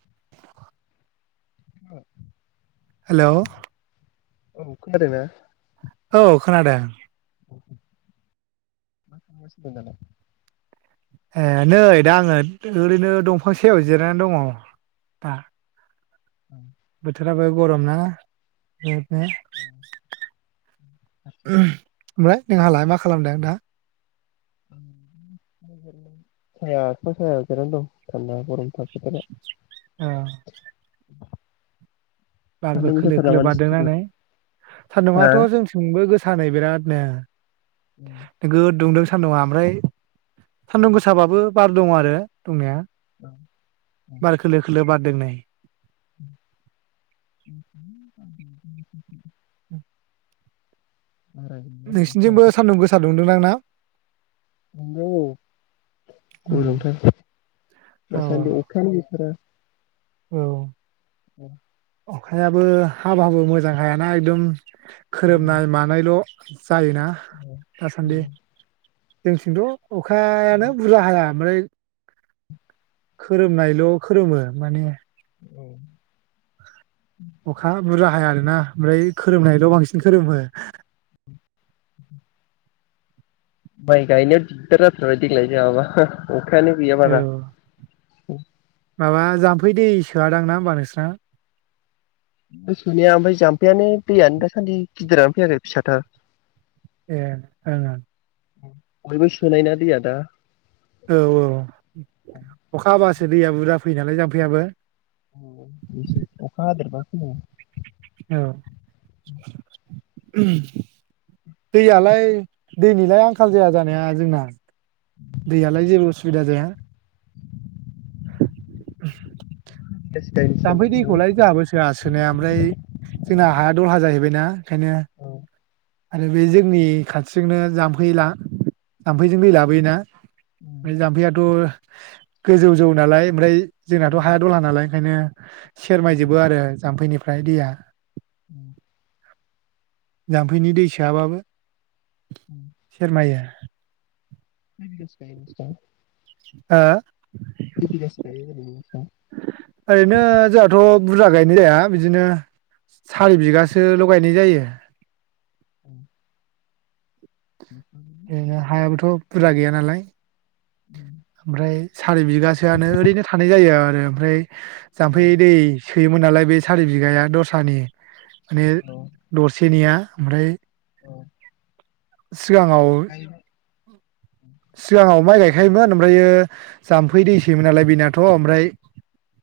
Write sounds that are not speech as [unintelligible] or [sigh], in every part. [unintelligible] [unintelligible] Hello औ खोनादोंना? औ खोनादों। [unintelligible] ए नै दा आङो ओरैनो दंफां सायाव जिरायनानै दङ दा। बोथोराबो गरम ना [unintelligible] हारसिं दं। ओमफ्राय नोंहालाय मा खालामदों दा? साया फिफां सायाव जिरायना दं थान्दा गरम थार। औ बारबो सान्दुं गोसाथार नामा खोलो-खोलो बारदों नोंसिनिथिंबो? नालै हा सान्दुंङाथ' जोंथिंबो गोसानै बिरादनो। नोगोद दुंदों सान्दुंआ ओमफ्राय सान्दुं गोसाबाबो बार दं आरो दंनाया। बार खोलो खोलो बार देग्लाय [unintelligible] [unintelligible] बारा गैला होनबासो नोंसिनिजोंबो जाबाय सान्दुं गोसा दुंदों दां ना? नंगौ औ गरमथार औ दासान्दि अखायानो गैथारा। औ [unintelligible] अखायाबो हाबाबो मोजां हायाना एकदम खोरोमनाय मानायल' जायोना दासान्दि जोंथिंथ' अखायानो बुरजा हाया ओमफ्राय खोरोमनायल' खोरोमो माने। औ अखा बुरजा हाया आरोना ओमफ्राय खोरोमनायल' बांसिन खोरोमो। [inaudible] माय गायनो दिगदार जाथारबाय देग्लाय जाहाबा अखायानो गैयाबा औ दा माबा जाम्फै दै सोआदां ना होनबा नोंसा गोसौनिया ओमफ्राय जाम्फैयानो दैयानो दासान्दि गिदिरानो फैयाखै फिसाथार ए ओं ओं बयबो सोनायना दै आ दा औ औ अखा हाबासो दैया बुरजा फैयो नालाय जामफैयाबो उम बिसे अखा हादेरबा फैयो औ दैयालाय दैनिलाय आंखाल जाया जानाया जोंना। दैयालाय जेबो गोरा जाया। [inaudible] बिगासे जाम्फै गायनोसै दैखौलाय जोंहाबो सोआ सोनाया ओमफ्राय जोंना हाया दलहा जाहैबायना खायनो नालाय आरो बे जोंनि खाथिजोंनो जाम्फै ला जाम्फैजोंबो लाबोयोना बे जाम्फैयााथ' गोजौजौ नालाय ओमफ्राय न'आव औ औ जोंनाथ' हाया दला नालाय ओंखायनो खै सेरमायजोबो आरो जाम्फैनिफ्राय ओमफ्राय दैया उम जाम दैनि दै सोयाबाबो सेेरमाया खै बिगासो गायो नोंस्रा हो खै बिगासो गायो जेनेबा दा ओरैनो जोंहाथ' बुरजा गायनाय जाया बिदिनो सारि बिगासो लगायनाय जायो। [inaudible] औ नो हायाबोथ' बुरजा गैया नालाय ओमफ्राय सारि बिगासोआनो ओरैनो थानाय जायो आरो ओमफ्राय औ जाम्फै दै सोयोमोन नालाय बे सारि बिघाया दस्रानि माने दसि सेनिया ओमफ्राय औ सिगाङाव गायबाय सिगाङाव माइ गाय ओमफ्रायो मा होनोमनलाय बियो जाम्फै दैसोमोन नालाय बेनाथ' ओमफ्राय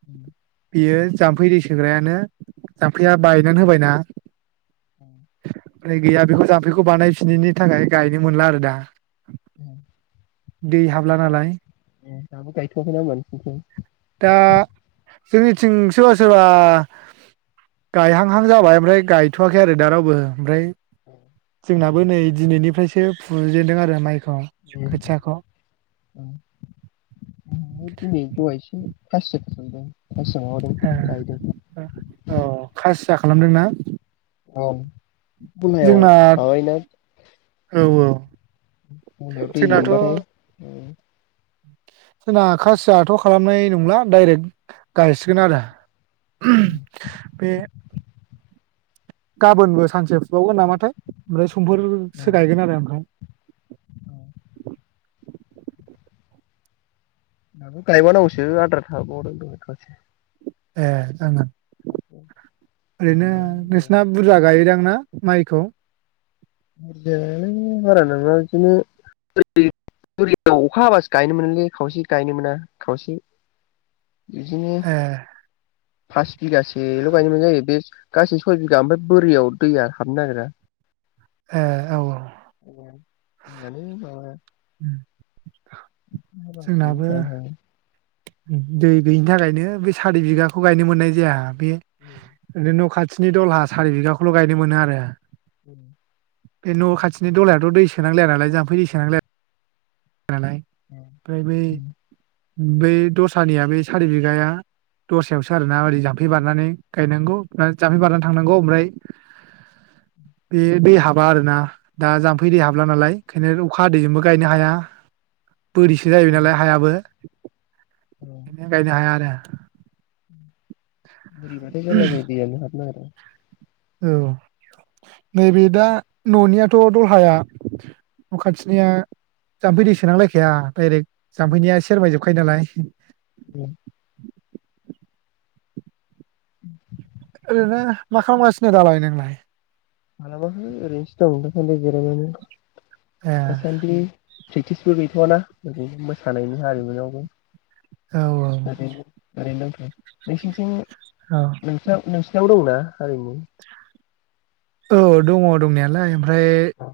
उ बियो जाम्फै दै सोग्रायानो जामफैया बायनानै होबायना होमबा ओमफ्राय गैया बेखौ जाम्फैखौ बानायफिनायनि थाखाय गायनो मोनला आरो दा दै हाबला नालाय दाबो गायथ'वाखै नामा नोंसिनिथिं दा जोंनिथिं सोरबा सोरबा गायहांहां जाबाय ओमफ्राय गायथ'वाखै आरो दा रावबो ओमफ्राय औ जोंनाबो नै दिनैनिफ्रायसो फुजेनदों आरो माइ खौ खोथियाखौ खायसे फुहांदों एस ओ औ खास आथसा खालामदों ना औ फुनायाव माबायोना औ औ मोनायाव दै जोंनाथ' लोमबाथाय जोंना खासियाथ' खालामनाय नंला दडाइरेक्ट गायसिगोन आरो बे गाबोनबो सानसे फुबावगोन नामाथाय ओमफ्राय समफोरसो गायगोन आरो ओमफ्राय [unintelligible] दा गायबाव नांगौसो आद्रा थाबोबावदों दिनै खावसे एह ओं ओं ओरैनो नोंसना बुरजा गायोदां ना माइखौ बुरजायालाय बारा नङा बिदिनो बोरि बोरियाव अखा हाबासो गायनो मोनलै खावसे गायनो मोना खावसे बिदिनो ए पास बिगासेल' गायनो मोन्नाय जायो बे गासै सय बिगा ओमफ्राय बोरियाव दैया हाबनो नागिरा ए औ औ दैयानो माबाया अखा हागासिनो जोंनाबो गायनो हाया दै गैयिनि थाखायनो बे सारि बिगाखौ गायनो मोननाय जाया बेयो बिदिनो अखा हादै थिनि दलहा सारि बिगाखौल' गायनो मोनो आरो उम बे न' खाथिनि दलायाथ' दै सोनांलाया नालाय जाम्फै दै सोनांलाया नालाय ओमफ्राय बे बे दसानिया बे सारि बिगाया दसायावसो आरो माबोरै जाम्फै बारनानै गायनांगौ जामफै बारनानै थांनांगौ ओमफ्राय बे दै हाबा आरोना दा जामफै दै हाबला नालाय ओखायनो अखा हदैजोंबो गायनो हाया बोरिसो जाहैबाय नालाय हायाबो बिदि गायनो हाया आरो [inaudible] बोरिबाथाय जारला जायो दैयानो हाबनो नागिरा औ नैबे दा न'नियाथ' दलहाया न' खाथिनिया जाम्फै दै सोनांलायखाया डाइरेक्ट जामफैनिया सेरबाय जोब फायदालाय ओ [inaudible] ओरैनो मा खालामगासिनो दालाय नोंलाय खालामाखै ओरैनोसो दं दासान्दि जिरायनानै ए दासानदि प्रेक्टिसबो गैथ'वा ना ओरैनो मोसानायनि हारिमुनावबो औ [unintelligible] [inaudible] नोंसोरनिथिं औ नोंसा नोस नाव दंना हारिमु औ दङ दंनायालाय ओमफ्राय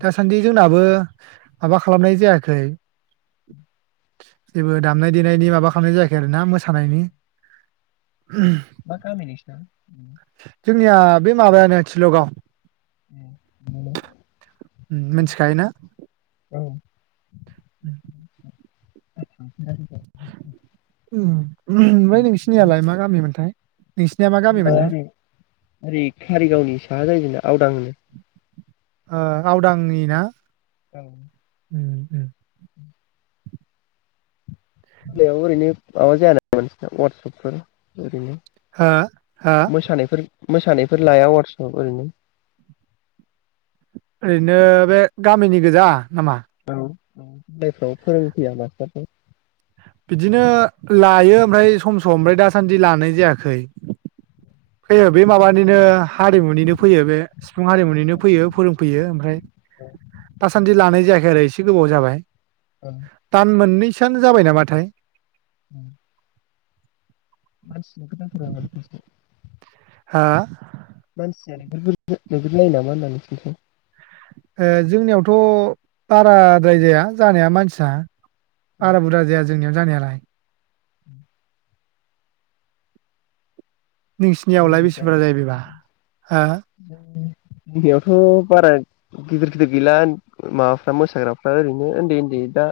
दासान्दि नाबो माबा खालामनाय जायाखै जेबो दामनाय देनायनि माबा खालामनाय जायाखै आरोना मोसानायनि मा गामि नोंसिना जोंनिया बे माबायानो थिलगाव मिथिखायो ना औ [unintelligible] ओम ओमाय नोंसिनियालाय मा गामिमोनथाय नोंसि ओनै ओरै कारिगावनि साहा जायो आवदांङो ओ आवदांनि ना ओं उम उम। बिलायाव ओरैनो माबा जायानामा नोंसिना वास्सएपफोर ओरैनो हो-हो मोसानायफोर मोसानायफोर लाया वाटसाव ओरैनो ओरैनो बे गामिनि गोजा। नामा? जायफ्राव फोरोंफैया मास्टारफोर बिदिनो लायो ओमफ्राय सम सम ओमफ्राय दासान्दि लानाय जायाखै। फैयो बे माबानिनो हारिमुनिनो फैयो बे सुबुं हारिमुनिनो फैयो फोरोंफैयो ओमफ्राय दासान्दि लानाय जायाखै। औरै एसे गोबाव जाबाय। औ दान मोननै सोआनो जाबाय नामाथाय। [inaudible] मानसि [inaudible] हा मानसिया [unintelligible] नामा होनदां नोंसोरनिथिं? ओ जोंनियावथ' बाराद्राय जाया जानाया मानसिया। बारा बुरजा जाया जोंनियाव जानायालाय। उ [inaudible] नोंसिनियावलाय बेसे बुंजोबबाय बुरजा जायो बेबा हो? जोंनियावथ' बारा गिदिर गिदिर गैला माबाफ्रा मोसाग्राफ्रा ओरैनो उन्दै उन्दै दा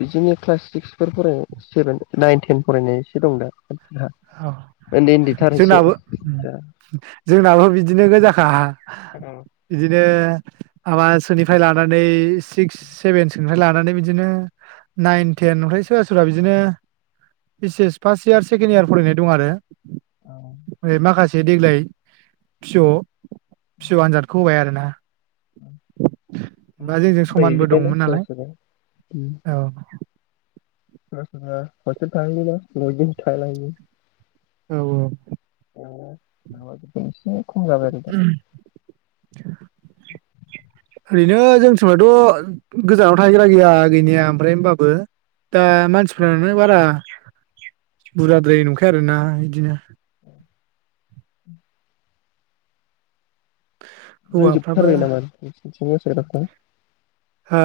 बिदिनो क्लास सिक्सफोर फरायनाय सेभेन नाइन टेन फरायनाय एसे दं दा [unintelligible] ह उन्दै उन्दैथार एसे जोंनाबो दा जोंनाबो बिदिनो गोजा। हा हा दस्रायाव इदिनो माबा सोनिफ्राइ ला नानै सिक्स सेबेनसोनिफ्राय लानानै बिदिनो नायेन थेन ओमफाय सोरबा सोरबा बिदिनो ओइद एस फास्त इयार सेकेन इयार फरायनाय दं आरो। माखासे देग्लाय फिअ फिअ आनजादखौ होबाय आरो ना। [unintelligible] दस्रायाव फराय समानबो हैजोबबायना दंमोन नालाय सोरबा सोरबा। औ [unintelligible] औ औ। [unintelligible] दा ओरैनो जोंनि समावथ' गोजानाव थाहैग्रा गैया गैनाया ओमफ्राय होमबाबो दा मानसिफ्रानो बारा बुरजाद्राय नंखाया आरोना बिदिनो हौवाफ्राबो नांजोबथारबाय नामा? [unintelligible] हा?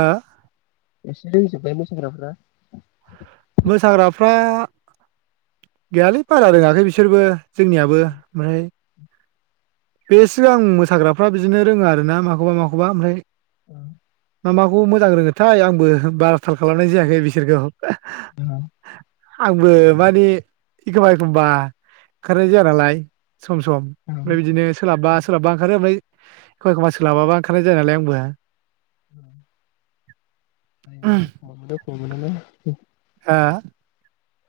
एसे रोंजोबबाय मोसाग्राफ्रा। मोसाग्राफ्रा गैयालै बारा रोङाखै बिसोरबो जोंनियाबो ओमफ्राय बे सिगां मोसाग्राफ्रा बिदिनो रोङो आरो ना माखौबा माखौबा ओमफ्राय ओं। मा माखौ मोजां रोङोथाय आंबो बा थाल खालामनाय जायाखै बिसोरखौ। दा। आंबो माने एखमबा एखमबा खारनाय जाया नालाय। सम सम ओमफ्राय बिदिनो सोलाबबा सोलाबबा ओंखारो ओमफ्राय एखमबा एखमबा सोलाबाबा ओंखारनाय जाया नालाय आंबो। [inaudible] हा [unintelligible] हा।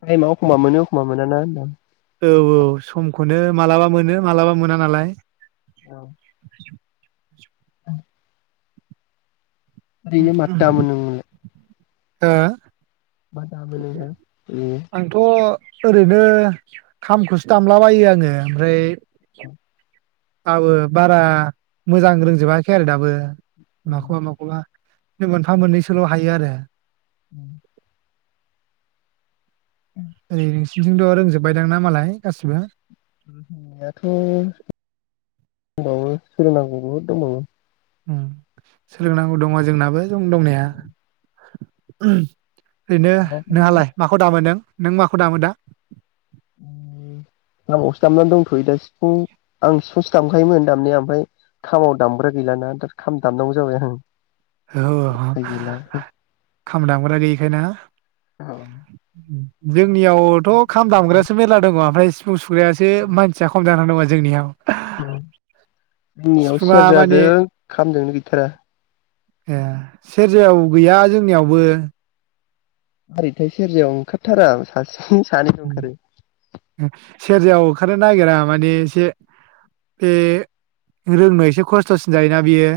टाइमाव अखमबा मोनो अखमबा मोनाना होनदां। औ औ समखौनो मालाबा मोनो मालाबा मोना नालाय। औ। [inaudible] [unintelligible] ओ। मा‌ दामो नोथां? आंथ' ओरैनो खामखौसो दामलाबायो आङो ओमफ्राय [inaudible] आबो बारा मोजां रोंजोबाखै आरो दाबो। माखबा माखबा। नों मोनफा मोननैसोल हायो आरो। उम। ओरै नोंसिनिथिंथ' रोंजोबबाय दां ना मालाय गासिबो। रोंनायाथ दंबावो सोलोंनांगौ बहुद दंबावो। उम। सोलोंनांगौ दङ जोंनाबो जों दंनाया। दंबावो [inaudible] ओरैनो नोंहालाय माखौ दामो नों। नों माखौ दामो दा। खामावसो दामनानै दंथयो दा सिफुं आं सिफुंसो दामखायोमोन दामनाया ओमफ्राय खामाव दामग्रा गैलाना दा खाम दामनांगौ जाबाय आं। औ उफाय गैला। [unintelligible] खामदांमग्रा गैयिखाय ना। उम। जों। जोंनियावथ खाम दामग्रायासो मेरला दङ ओमफ्राय। ससु। खुग्रायासो मानसिया खम जानानै दं आरो। जोंनियाव। ओम‌ जोंनियाव सिफुङा माने सेरजाजो खामजोनो गैथारा। ए सेरजायाव गैया जोंनियावबो। हारिथाय सेरजायाव ओंखारथारा सासे। सानैल' ओंखारो। उम। सेरजायाव ओखारनो नागिरा माने एसे बे रोंनो एसे खस्थसिन जायोना बियो।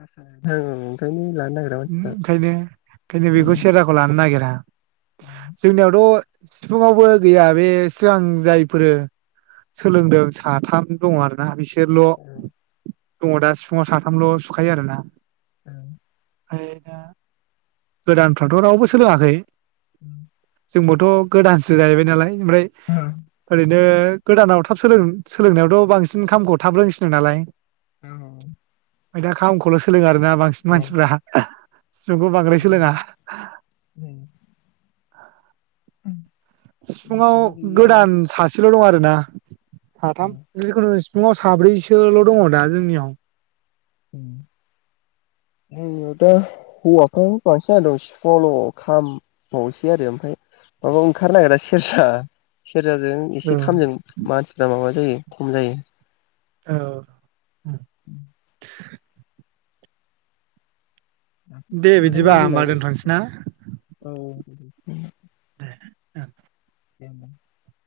ओं ओंखायनो लानो नागिरा मानसिफ्रा। ओंखायनो ओंखायनो बेखौ सेरजाखौ [inaudible] जोंनियावथ। [inaudible] फुङावबो गैया बे सिगां जायफोरो सोलोंदों साथाम दङ आरोना बिसोर। जेरल। दङ दा सिफुाव साथामल सुखायो आरोना उम। ओमफ्राय दा गोदानफ्राथ रावबो सोलोङाखै। [inaudible] जोंबोथ। गोदानसो जाहैबाय नालाय। ओमफ्राय ओरैनो। गोदानाव थाब सोंलों सोलोंनायावथ' बांसिन खामखौ थाब रोंसिनो नालाय औ ओमफ्राय दा खामखौल' सोलोंङो आरो ना बांसिन मानसिफोरा सिफुंखौ बांद्राइ सोलोंङा उम सिफुुंङाव गोदान सासेल' दं आरो ना सा थाम गैया जिखुनु सि फुंङाव साब्रैसोल' दङ दा जोंनियाव उम जोंनियाव दा हौवाफ्रा बांसिन जाना दं सिफुंङावल'' खामबावसै आरो ओमफ्राय माबा ओंखारनो नागिरा सेरजा सेरजाजों औ एसे खामजों मानसिफ्रा माबा जायो खम जायो औ उम [inaudible] दे लादोंमोन बिदिबा होमबा जोंनाबो दोनथ'नोसै ना [inaudible] ओं [inaudible]